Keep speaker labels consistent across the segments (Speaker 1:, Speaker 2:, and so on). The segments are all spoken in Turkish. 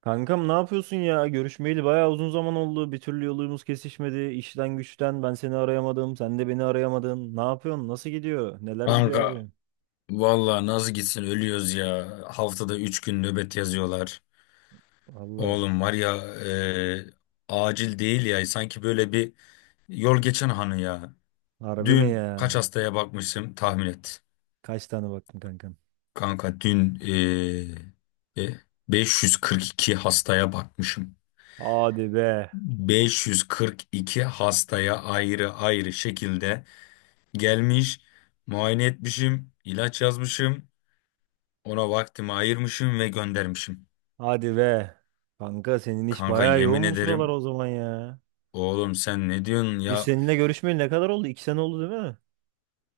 Speaker 1: Kankam ne yapıyorsun ya? Görüşmeyeli bayağı uzun zaman oldu. Bir türlü yolumuz kesişmedi. İşten güçten ben seni arayamadım. Sen de beni arayamadın. Ne yapıyorsun? Nasıl gidiyor? Neler gidiyor
Speaker 2: Kanka
Speaker 1: abi?
Speaker 2: valla nasıl gitsin ölüyoruz ya. Haftada 3 gün nöbet yazıyorlar.
Speaker 1: Valla.
Speaker 2: Oğlum var ya acil değil ya. Sanki böyle bir yol geçen hanı ya.
Speaker 1: Harbi mi
Speaker 2: Dün
Speaker 1: ya?
Speaker 2: kaç hastaya bakmışım tahmin et.
Speaker 1: Kaç tane baktın kankam?
Speaker 2: Kanka dün e, e, 542 hastaya bakmışım.
Speaker 1: Hadi be.
Speaker 2: 542 hastaya ayrı ayrı şekilde gelmiş, muayene etmişim, ilaç yazmışım, ona vaktimi ayırmışım ve göndermişim.
Speaker 1: Hadi be. Kanka senin iş
Speaker 2: Kanka
Speaker 1: bayağı
Speaker 2: yemin
Speaker 1: yoğun bu sıralar
Speaker 2: ederim.
Speaker 1: o zaman ya.
Speaker 2: Oğlum sen ne diyorsun
Speaker 1: Biz
Speaker 2: ya?
Speaker 1: seninle görüşmeyeli ne kadar oldu? İki sene oldu değil mi?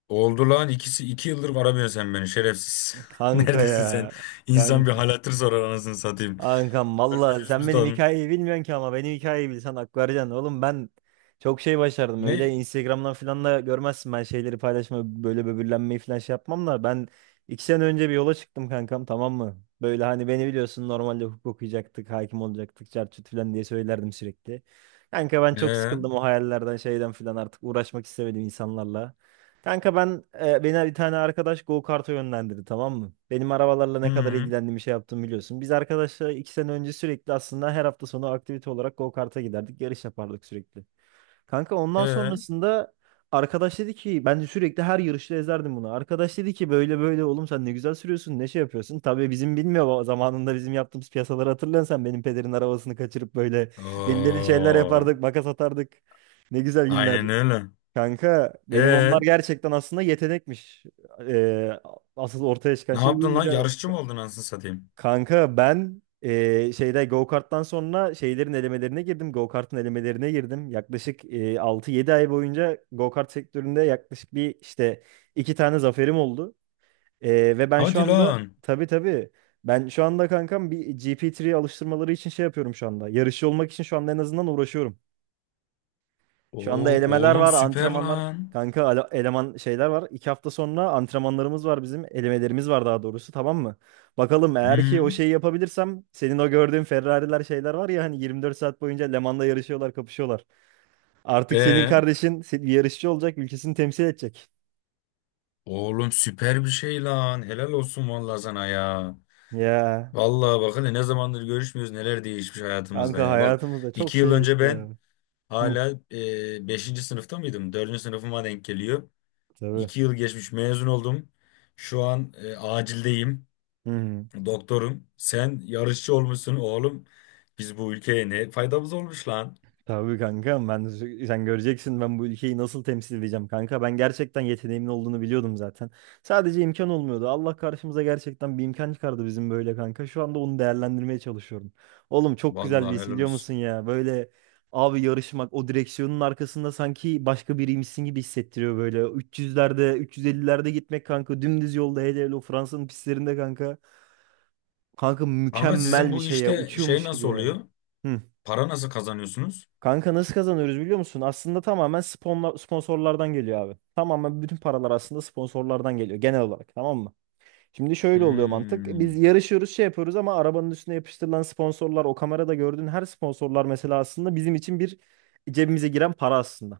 Speaker 2: Oldu lan ikisi iki yıldır aramıyorsun sen beni şerefsiz.
Speaker 1: Kanka
Speaker 2: Neredesin sen?
Speaker 1: ya.
Speaker 2: İnsan bir
Speaker 1: Kanka.
Speaker 2: hal hatır sorar anasını satayım.
Speaker 1: Kankam valla
Speaker 2: Ölmüşüz
Speaker 1: sen
Speaker 2: biz
Speaker 1: benim
Speaker 2: lan.
Speaker 1: hikayeyi bilmiyorsun ki ama benim hikayeyi bilsen hak vereceksin. Oğlum ben çok şey başardım. Öyle
Speaker 2: Ne?
Speaker 1: Instagram'dan falan da görmezsin, ben şeyleri paylaşma, böyle böbürlenmeyi falan şey yapmam da ben iki sene önce bir yola çıktım kankam, tamam mı? Böyle hani beni biliyorsun, normalde hukuk okuyacaktık, hakim olacaktık, çarçut falan diye söylerdim sürekli. Kanka ben çok
Speaker 2: Ee.
Speaker 1: sıkıldım o hayallerden şeyden falan, artık uğraşmak istemedim insanlarla. Kanka ben beni bir tane arkadaş go kart'a yönlendirdi, tamam mı? Benim arabalarla ne kadar
Speaker 2: Hı.
Speaker 1: ilgilendiğimi şey yaptım, biliyorsun. Biz arkadaşlar iki sene önce sürekli aslında her hafta sonu aktivite olarak go kart'a giderdik. Yarış yapardık sürekli. Kanka ondan
Speaker 2: Ee.
Speaker 1: sonrasında arkadaş dedi ki, ben de sürekli her yarışta ezerdim bunu. Arkadaş dedi ki böyle böyle oğlum sen ne güzel sürüyorsun, ne şey yapıyorsun. Tabii bizim bilmiyor ama zamanında bizim yaptığımız piyasaları hatırlıyorsan, sen benim pederin arabasını kaçırıp böyle delileri şeyler
Speaker 2: Oo,
Speaker 1: yapardık, makas atardık. Ne güzel günler.
Speaker 2: aynen öyle.
Speaker 1: Kanka benim onlar
Speaker 2: Ee,
Speaker 1: gerçekten aslında yetenekmiş. Ee, asıl ortaya çıkan
Speaker 2: ne
Speaker 1: şey
Speaker 2: yaptın
Speaker 1: buymuş
Speaker 2: lan?
Speaker 1: ya.
Speaker 2: Yarışçı
Speaker 1: Ka-
Speaker 2: mı oldun anasını satayım?
Speaker 1: Kanka ben şeyde go-kart'tan sonra şeylerin elemelerine girdim. Go-kart'ın elemelerine girdim. Yaklaşık 6-7 ay boyunca go-kart sektöründe yaklaşık bir işte iki tane zaferim oldu. Ee, ve ben şu
Speaker 2: Hadi
Speaker 1: anda
Speaker 2: lan.
Speaker 1: tabii tabii ben şu anda kankam bir GP3 alıştırmaları için şey yapıyorum şu anda. Yarışçı olmak için şu anda en azından uğraşıyorum. Şu anda
Speaker 2: Oo,
Speaker 1: elemeler
Speaker 2: oğlum
Speaker 1: var,
Speaker 2: süper
Speaker 1: antrenmanlar.
Speaker 2: lan.
Speaker 1: Kanka eleman şeyler var. İki hafta sonra antrenmanlarımız var bizim. Elemelerimiz var daha doğrusu, tamam mı? Bakalım, eğer ki
Speaker 2: Hı,
Speaker 1: o şeyi yapabilirsem, senin o gördüğün Ferrari'ler şeyler var ya, hani 24 saat boyunca Le Mans'la yarışıyorlar, kapışıyorlar. Artık senin
Speaker 2: ee,
Speaker 1: kardeşin bir yarışçı olacak, ülkesini temsil edecek.
Speaker 2: oğlum süper bir şey lan. Helal olsun vallahi sana ya.
Speaker 1: Ya
Speaker 2: Vallahi bakın ne zamandır görüşmüyoruz neler değişmiş hayatımızda
Speaker 1: kanka
Speaker 2: ya. Bak
Speaker 1: hayatımızda çok
Speaker 2: 2 yıl
Speaker 1: şey
Speaker 2: önce
Speaker 1: değişti
Speaker 2: ben
Speaker 1: ya. Hı,
Speaker 2: hala beşinci sınıfta mıydım? Dördüncü sınıfıma denk geliyor.
Speaker 1: tabii.
Speaker 2: 2 yıl geçmiş mezun oldum. Şu an acildeyim.
Speaker 1: Hı hı.
Speaker 2: Doktorum. Sen yarışçı olmuşsun oğlum. Biz bu ülkeye ne faydamız olmuş lan.
Speaker 1: Tabii kanka ben sen göreceksin ben bu ülkeyi nasıl temsil edeceğim kanka. Ben gerçekten yeteneğimin olduğunu biliyordum zaten. Sadece imkan olmuyordu. Allah karşımıza gerçekten bir imkan çıkardı bizim böyle kanka. Şu anda onu değerlendirmeye çalışıyorum. Oğlum çok güzel bir
Speaker 2: Vallahi
Speaker 1: his,
Speaker 2: helal
Speaker 1: biliyor
Speaker 2: olsun.
Speaker 1: musun ya? Böyle, abi, yarışmak, o direksiyonun arkasında sanki başka biriymişsin gibi hissettiriyor böyle. 300'lerde 350'lerde gitmek kanka, dümdüz yolda, hele hele o Fransa'nın pistlerinde kanka. Kanka
Speaker 2: Kanka sizin
Speaker 1: mükemmel bir
Speaker 2: bu
Speaker 1: şey ya,
Speaker 2: işte şey
Speaker 1: uçuyormuş gibi
Speaker 2: nasıl
Speaker 1: ya.
Speaker 2: oluyor?
Speaker 1: Hı.
Speaker 2: Para nasıl kazanıyorsunuz?
Speaker 1: Kanka nasıl kazanıyoruz biliyor musun? Aslında tamamen sponsorlardan geliyor abi. Tamamen bütün paralar aslında sponsorlardan geliyor genel olarak, tamam mı? Şimdi şöyle oluyor mantık. Biz
Speaker 2: Hmm.
Speaker 1: yarışıyoruz şey yapıyoruz ama arabanın üstüne yapıştırılan sponsorlar, o kamerada gördüğün her sponsorlar mesela, aslında bizim için bir cebimize giren para aslında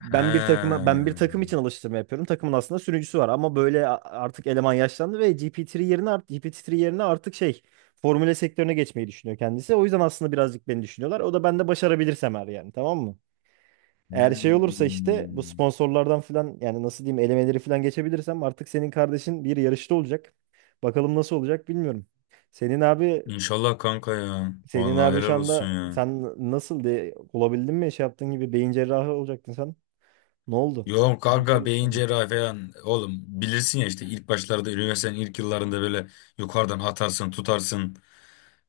Speaker 2: Ha.
Speaker 1: ben bir takım için alıştırma yapıyorum. Takımın aslında sürücüsü var ama böyle artık eleman yaşlandı ve GPT-3 yerine artık şey Formüle sektörüne geçmeyi düşünüyor kendisi. O yüzden aslında birazcık beni düşünüyorlar. O da, ben de başarabilirsem eğer, yani, tamam mı? Eğer şey olursa işte bu
Speaker 2: Hmm.
Speaker 1: sponsorlardan falan, yani nasıl diyeyim, elemeleri falan geçebilirsem, artık senin kardeşin bir yarışta olacak. Bakalım nasıl olacak, bilmiyorum. Senin abi
Speaker 2: İnşallah kanka ya.
Speaker 1: Senin
Speaker 2: Vallahi
Speaker 1: abi şu
Speaker 2: helal olsun
Speaker 1: anda
Speaker 2: ya.
Speaker 1: sen nasıl diye olabildin mi? Şey yaptığın gibi beyin cerrahı olacaktın sen. Ne oldu?
Speaker 2: Yok
Speaker 1: Bir şey
Speaker 2: kanka beyin
Speaker 1: düşün.
Speaker 2: cerrahi falan. Oğlum bilirsin ya işte ilk başlarda üniversitenin ilk yıllarında böyle yukarıdan atarsın tutarsın.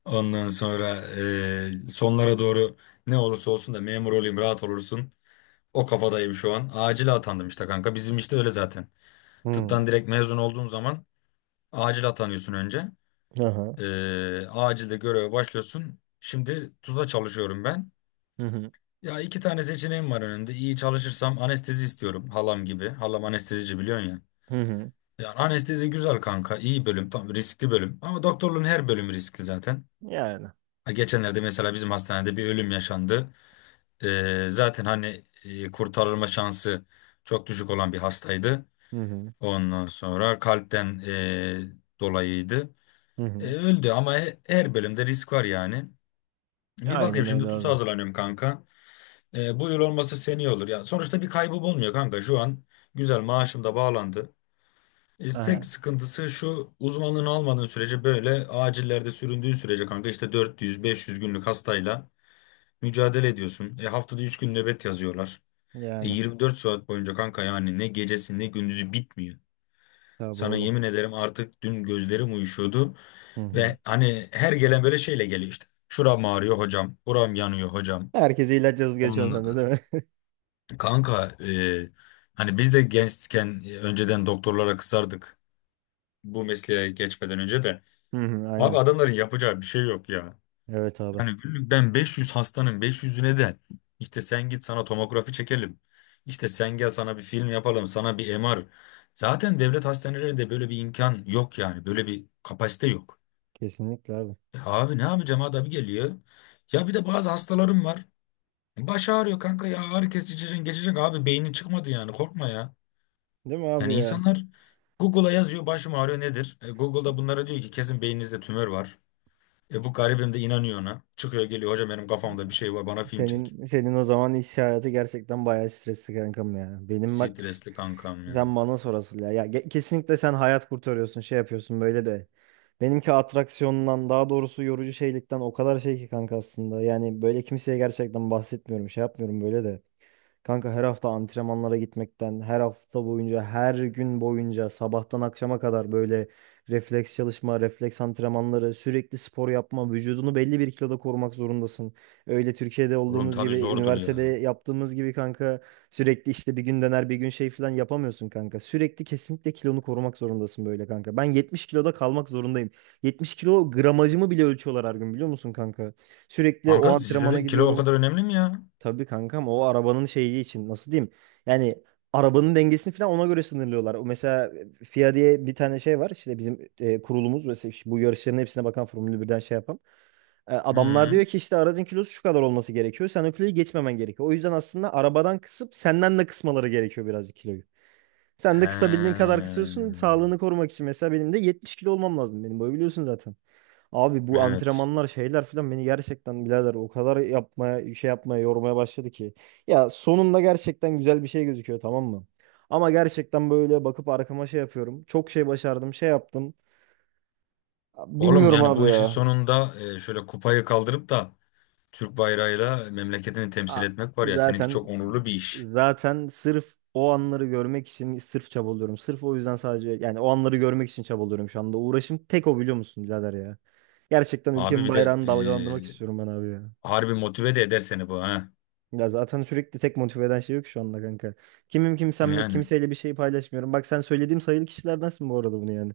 Speaker 2: Ondan sonra sonlara doğru ne olursa olsun da memur olayım rahat olursun. O kafadayım şu an. Acil atandım işte kanka. Bizim işte öyle zaten.
Speaker 1: Hmm.
Speaker 2: Tıptan direkt mezun olduğun zaman acil atanıyorsun önce.
Speaker 1: Aha.
Speaker 2: Acilde göreve başlıyorsun. Şimdi Tuzla çalışıyorum ben.
Speaker 1: Hı hı.
Speaker 2: Ya iki tane seçeneğim var önümde. İyi çalışırsam anestezi istiyorum halam gibi. Halam anestezici biliyorsun ya.
Speaker 1: Hı hı.
Speaker 2: Yani anestezi güzel kanka. İyi bölüm. Tam riskli bölüm. Ama doktorluğun her bölümü riskli zaten.
Speaker 1: Yani.
Speaker 2: Ha, geçenlerde mesela bizim hastanede bir ölüm yaşandı. Zaten hani kurtarılma şansı çok düşük olan bir hastaydı.
Speaker 1: Hı hı.
Speaker 2: Ondan sonra kalpten dolayıydı.
Speaker 1: Hı hı.
Speaker 2: Öldü ama her bölümde risk var yani. Bir bakayım
Speaker 1: Aynen öyle
Speaker 2: şimdi TUS'a
Speaker 1: abi.
Speaker 2: hazırlanıyorum kanka. Bu yıl olmasa seneye olur. Yani sonuçta bir kaybım olmuyor kanka. Şu an güzel maaşım da bağlandı. Tek
Speaker 1: Aha.
Speaker 2: sıkıntısı şu uzmanlığını almadığın sürece böyle acillerde süründüğün sürece kanka işte 400-500 günlük hastayla mücadele ediyorsun. Haftada 3 gün nöbet yazıyorlar.
Speaker 1: Yani.
Speaker 2: 24 saat boyunca kanka yani ne gecesi ne gündüzü bitmiyor.
Speaker 1: Tabii
Speaker 2: Sana
Speaker 1: oğlum.
Speaker 2: yemin ederim artık dün gözlerim uyuşuyordu.
Speaker 1: Hı hı.
Speaker 2: Ve hani her gelen böyle şeyle geliyor işte. Şuram ağrıyor hocam. Buram yanıyor hocam.
Speaker 1: Herkese ilaç yazıp geçiyorsun sen de değil mi?
Speaker 2: Kanka hani biz de gençken önceden doktorlara kızardık bu mesleğe geçmeden önce de.
Speaker 1: Hı hı.
Speaker 2: Abi
Speaker 1: Aynen.
Speaker 2: adamların yapacağı bir şey yok ya.
Speaker 1: Evet abi.
Speaker 2: Yani günlük ben 500 hastanın 500'üne de işte sen git sana tomografi çekelim. İşte sen gel sana bir film yapalım sana bir MR. Zaten devlet hastanelerinde böyle bir imkan yok yani böyle bir kapasite yok.
Speaker 1: Kesinlikle abi.
Speaker 2: Abi ne yapacağım adam geliyor. Ya bir de bazı hastalarım var. Baş ağrıyor kanka ya ağrı kesici içeceksin, geçecek abi beynin çıkmadı yani korkma ya.
Speaker 1: Değil mi abi
Speaker 2: Yani
Speaker 1: ya?
Speaker 2: insanlar Google'a yazıyor başım ağrıyor nedir? Google'da bunlara diyor ki kesin beyninizde tümör var. Bu garibim de inanıyor ona. Çıkıyor geliyor hocam benim kafamda bir şey var bana film çek.
Speaker 1: Senin o zaman iş hayatı gerçekten bayağı stresli kankam ya. Benim bak,
Speaker 2: Stresli kankam ya.
Speaker 1: sen bana sorasın ya. Ya kesinlikle sen hayat kurtarıyorsun, şey yapıyorsun böyle de. Benimki atraksiyondan daha doğrusu yorucu şeylikten o kadar şey ki kanka aslında. Yani böyle kimseye gerçekten bahsetmiyorum, şey yapmıyorum böyle de. Kanka her hafta antrenmanlara gitmekten, her hafta boyunca, her gün boyunca, sabahtan akşama kadar böyle refleks çalışma, refleks antrenmanları, sürekli spor yapma, vücudunu belli bir kiloda korumak zorundasın. Öyle Türkiye'de
Speaker 2: Oğlum
Speaker 1: olduğumuz
Speaker 2: tabii
Speaker 1: gibi,
Speaker 2: zordur
Speaker 1: üniversitede
Speaker 2: ya.
Speaker 1: yaptığımız gibi kanka sürekli, işte bir gün döner bir gün şey falan yapamıyorsun kanka. Sürekli kesinlikle kilonu korumak zorundasın böyle kanka. Ben 70 kiloda kalmak zorundayım. 70 kilo gramajımı bile ölçüyorlar her gün biliyor musun kanka? Sürekli o
Speaker 2: Kanka sizde
Speaker 1: antrenmana
Speaker 2: de kilo o
Speaker 1: gidiyorum.
Speaker 2: kadar önemli mi ya?
Speaker 1: Tabii kankam, o arabanın şeyi için nasıl diyeyim? Yani arabanın dengesini falan ona göre sınırlıyorlar. O mesela FIA diye bir tane şey var. İşte bizim kurulumuz mesela, işte bu yarışların hepsine bakan Formula 1'den şey yapan. E, adamlar
Speaker 2: Hı.
Speaker 1: diyor ki işte aracın kilosu şu kadar olması gerekiyor. Sen o kiloyu geçmemen gerekiyor. O yüzden aslında arabadan kısıp senden de kısmaları gerekiyor birazcık kiloyu. Sen de kısabildiğin
Speaker 2: He.
Speaker 1: kadar kısıyorsun. Sağlığını korumak için, mesela benim de 70 kilo olmam lazım. Benim boyu biliyorsun zaten. Abi bu
Speaker 2: Evet.
Speaker 1: antrenmanlar şeyler filan beni gerçekten birader o kadar yapmaya şey yapmaya yormaya başladı ki. Ya sonunda gerçekten güzel bir şey gözüküyor, tamam mı? Ama gerçekten böyle bakıp arkama şey yapıyorum. Çok şey başardım, şey yaptım.
Speaker 2: Oğlum
Speaker 1: Bilmiyorum
Speaker 2: yani
Speaker 1: abi
Speaker 2: bu işin
Speaker 1: ya.
Speaker 2: sonunda şöyle kupayı kaldırıp da Türk bayrağıyla memleketini temsil
Speaker 1: A-
Speaker 2: etmek var ya. Seninki
Speaker 1: Zaten
Speaker 2: çok onurlu bir iş.
Speaker 1: zaten sırf o anları görmek için sırf çabalıyorum. Sırf o yüzden, sadece yani o anları görmek için çabalıyorum şu anda. Uğraşım tek o, biliyor musun birader ya. Gerçekten
Speaker 2: Abi
Speaker 1: ülkemin
Speaker 2: bir de
Speaker 1: bayrağını dalgalandırmak
Speaker 2: e,
Speaker 1: istiyorum ben abi ya.
Speaker 2: harbi motive de eder seni bu ha.
Speaker 1: Ya zaten sürekli tek motive eden şey yok şu anda kanka. Kimim kimsem yok.
Speaker 2: Yani.
Speaker 1: Kimseyle bir şey paylaşmıyorum. Bak sen söylediğim sayılı kişilerdensin bu arada bunu, yani.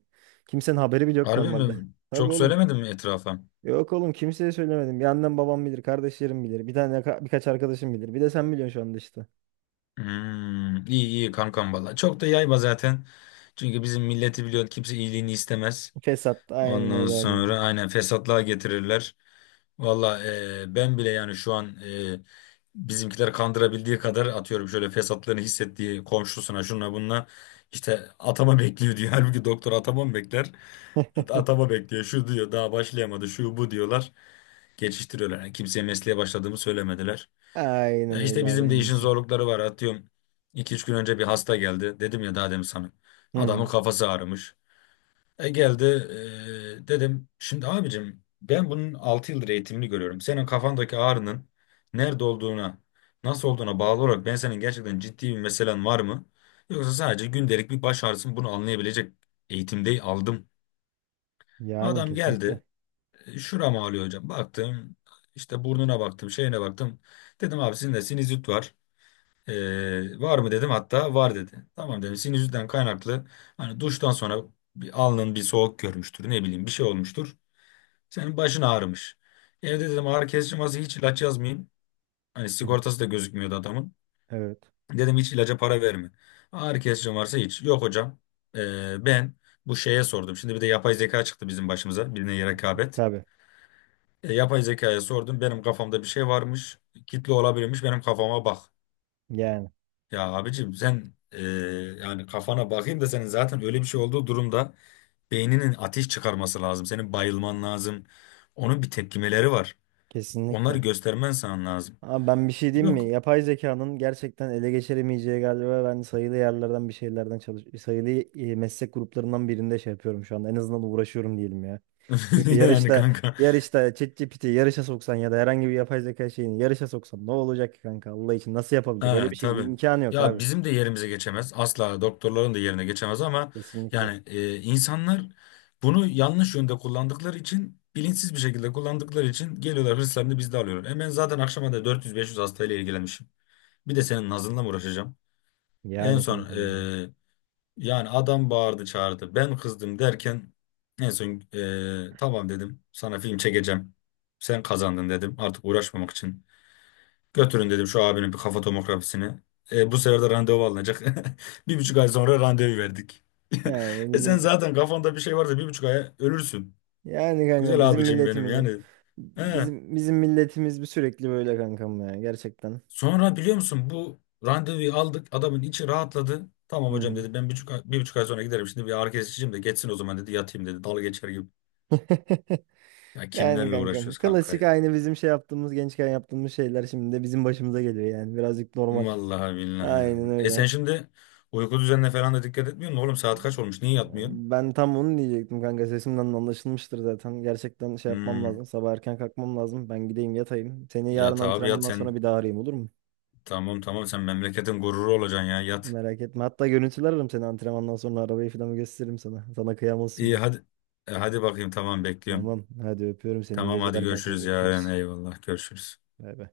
Speaker 1: Kimsenin haberi bile yok
Speaker 2: Harbi
Speaker 1: normalde.
Speaker 2: mi?
Speaker 1: Tabii
Speaker 2: Çok
Speaker 1: oğlum.
Speaker 2: söylemedim mi etrafa?
Speaker 1: Yok oğlum, kimseye söylemedim. Bir annem babam bilir. Kardeşlerim bilir. Bir tane birkaç arkadaşım bilir. Bir de sen biliyorsun şu anda işte.
Speaker 2: İyi iyi kankam valla. Çok da yayma zaten. Çünkü bizim milleti biliyorsun kimse iyiliğini istemez.
Speaker 1: Fesat. Aynen
Speaker 2: Ondan
Speaker 1: öyle abi.
Speaker 2: sonra aynen fesatlığa getirirler. Valla ben bile yani şu an bizimkiler kandırabildiği kadar atıyorum şöyle fesatlığını hissettiği komşusuna şuna bununla işte atama bekliyor diyor. Halbuki doktor atama mı bekler? Atama bekliyor şu diyor daha başlayamadı şu bu diyorlar. Geçiştiriyorlar. Yani kimseye mesleğe başladığımı söylemediler.
Speaker 1: Aynen
Speaker 2: Ya işte
Speaker 1: öyle abi,
Speaker 2: bizim de
Speaker 1: en
Speaker 2: işin
Speaker 1: iyisi.
Speaker 2: zorlukları var. Atıyorum iki üç gün önce bir hasta geldi. Dedim ya daha demin sana.
Speaker 1: Hı
Speaker 2: Adamın
Speaker 1: hı.
Speaker 2: kafası ağrımış. Geldi dedim şimdi abicim ben bunun 6 yıldır eğitimini görüyorum. Senin kafandaki ağrının nerede olduğuna nasıl olduğuna bağlı olarak ben senin gerçekten ciddi bir meselen var mı? Yoksa sadece gündelik bir baş ağrısı mı? Bunu anlayabilecek eğitimde aldım.
Speaker 1: Yani
Speaker 2: Adam
Speaker 1: kesinlikle.
Speaker 2: geldi şuram ağrıyor hocam baktım işte burnuna baktım şeyine baktım. Dedim abi sizin de sinüzit var. Var mı dedim hatta var dedi. Tamam dedim sinüzitten kaynaklı hani duştan sonra bir alnın bir soğuk görmüştür ne bileyim bir şey olmuştur. Senin başın ağrımış. Evde dedim ağrı kesici masası hiç ilaç yazmayayım. Hani
Speaker 1: Hı hı.
Speaker 2: sigortası da gözükmüyordu adamın.
Speaker 1: Evet.
Speaker 2: Dedim hiç ilaca para verme. Ağrı kesici varsa hiç. Yok hocam ben bu şeye sordum. Şimdi bir de yapay zeka çıktı bizim başımıza birine rekabet.
Speaker 1: Tabii.
Speaker 2: Yapay zekaya sordum benim kafamda bir şey varmış. Kitle olabilirmiş benim kafama bak.
Speaker 1: Yani
Speaker 2: Ya abicim sen yani kafana bakayım da senin zaten öyle bir şey olduğu durumda beyninin ateş çıkarması lazım. Senin bayılman lazım. Onun bir tepkimeleri var. Onları
Speaker 1: kesinlikle.
Speaker 2: göstermen sana lazım.
Speaker 1: Abi ben bir şey diyeyim
Speaker 2: Yok
Speaker 1: mi? Yapay zekanın gerçekten ele geçiremeyeceği galiba ben sayılı yerlerden bir şeylerden çalış sayılı meslek gruplarından birinde şey yapıyorum şu anda. En azından uğraşıyorum diyelim ya. Çünkü
Speaker 2: yani
Speaker 1: yarışta
Speaker 2: kanka.
Speaker 1: yarışta ChatGPT'yi yarışa soksan ya da herhangi bir yapay zeka şeyini yarışa soksan ne olacak ki kanka, Allah için nasıl yapabilecek? Öyle
Speaker 2: Ha,
Speaker 1: bir şey
Speaker 2: tabii.
Speaker 1: imkanı yok
Speaker 2: Ya
Speaker 1: abi.
Speaker 2: bizim de yerimize geçemez. Asla doktorların da yerine geçemez ama
Speaker 1: Kesinlikle.
Speaker 2: yani insanlar bunu yanlış yönde kullandıkları için bilinçsiz bir şekilde kullandıkları için geliyorlar hırslarını bizde alıyorlar. Ben zaten akşama da 400-500 hastayla ilgilenmişim. Bir de senin nazınla mı uğraşacağım? En
Speaker 1: Yani
Speaker 2: son
Speaker 1: kankam ben.
Speaker 2: yani adam bağırdı çağırdı. Ben kızdım derken en son tamam dedim. Sana film çekeceğim. Sen kazandın dedim. Artık uğraşmamak için. Götürün dedim şu abinin bir kafa tomografisini. Bu sefer de randevu alınacak. 1,5 ay sonra randevu verdik.
Speaker 1: Yani
Speaker 2: Sen
Speaker 1: bizim
Speaker 2: zaten kafanda bir şey varsa 1,5 aya ölürsün.
Speaker 1: yani kankam
Speaker 2: Güzel
Speaker 1: bizim
Speaker 2: abicim benim
Speaker 1: milletimizin
Speaker 2: yani. He.
Speaker 1: bizim milletimiz bir, sürekli böyle kankam ya gerçekten.
Speaker 2: Sonra biliyor musun bu randevuyu aldık. Adamın içi rahatladı. Tamam
Speaker 1: Hı
Speaker 2: hocam
Speaker 1: hı.
Speaker 2: dedi ben 1,5 ay sonra giderim. Şimdi bir ağrı kesiciyim de geçsin o zaman dedi yatayım dedi. Dalga geçer gibi. Ya
Speaker 1: Yani
Speaker 2: kimlerle
Speaker 1: kankam
Speaker 2: uğraşıyoruz kanka
Speaker 1: klasik,
Speaker 2: ya.
Speaker 1: aynı bizim şey yaptığımız, gençken yaptığımız şeyler şimdi de bizim başımıza geliyor yani, birazcık normal.
Speaker 2: Vallahi billahi. Ya.
Speaker 1: Aynen
Speaker 2: Sen
Speaker 1: öyle.
Speaker 2: şimdi uyku düzenine falan da dikkat etmiyor musun? Oğlum saat kaç olmuş? Niye yatmıyorsun?
Speaker 1: Ben tam onu diyecektim kanka, sesimden de anlaşılmıştır zaten. Gerçekten şey yapmam
Speaker 2: Hmm,
Speaker 1: lazım, sabah erken kalkmam lazım. Ben gideyim yatayım. Seni yarın
Speaker 2: Yat abi yat
Speaker 1: antrenmandan
Speaker 2: sen.
Speaker 1: sonra bir daha arayayım, olur mu?
Speaker 2: Tamam tamam sen memleketin gururu olacaksın ya yat.
Speaker 1: Merak etme. Hatta görüntüler, ararım seni antrenmandan sonra, arabayı falan gösteririm sana. Sana kıyamazsın
Speaker 2: İyi
Speaker 1: bu.
Speaker 2: hadi. Hadi bakayım tamam bekliyorum.
Speaker 1: Tamam hadi, öpüyorum seni, iyi
Speaker 2: Tamam hadi
Speaker 1: geceler kankam,
Speaker 2: görüşürüz yarın
Speaker 1: görüşürüz.
Speaker 2: eyvallah görüşürüz.
Speaker 1: Bay bay.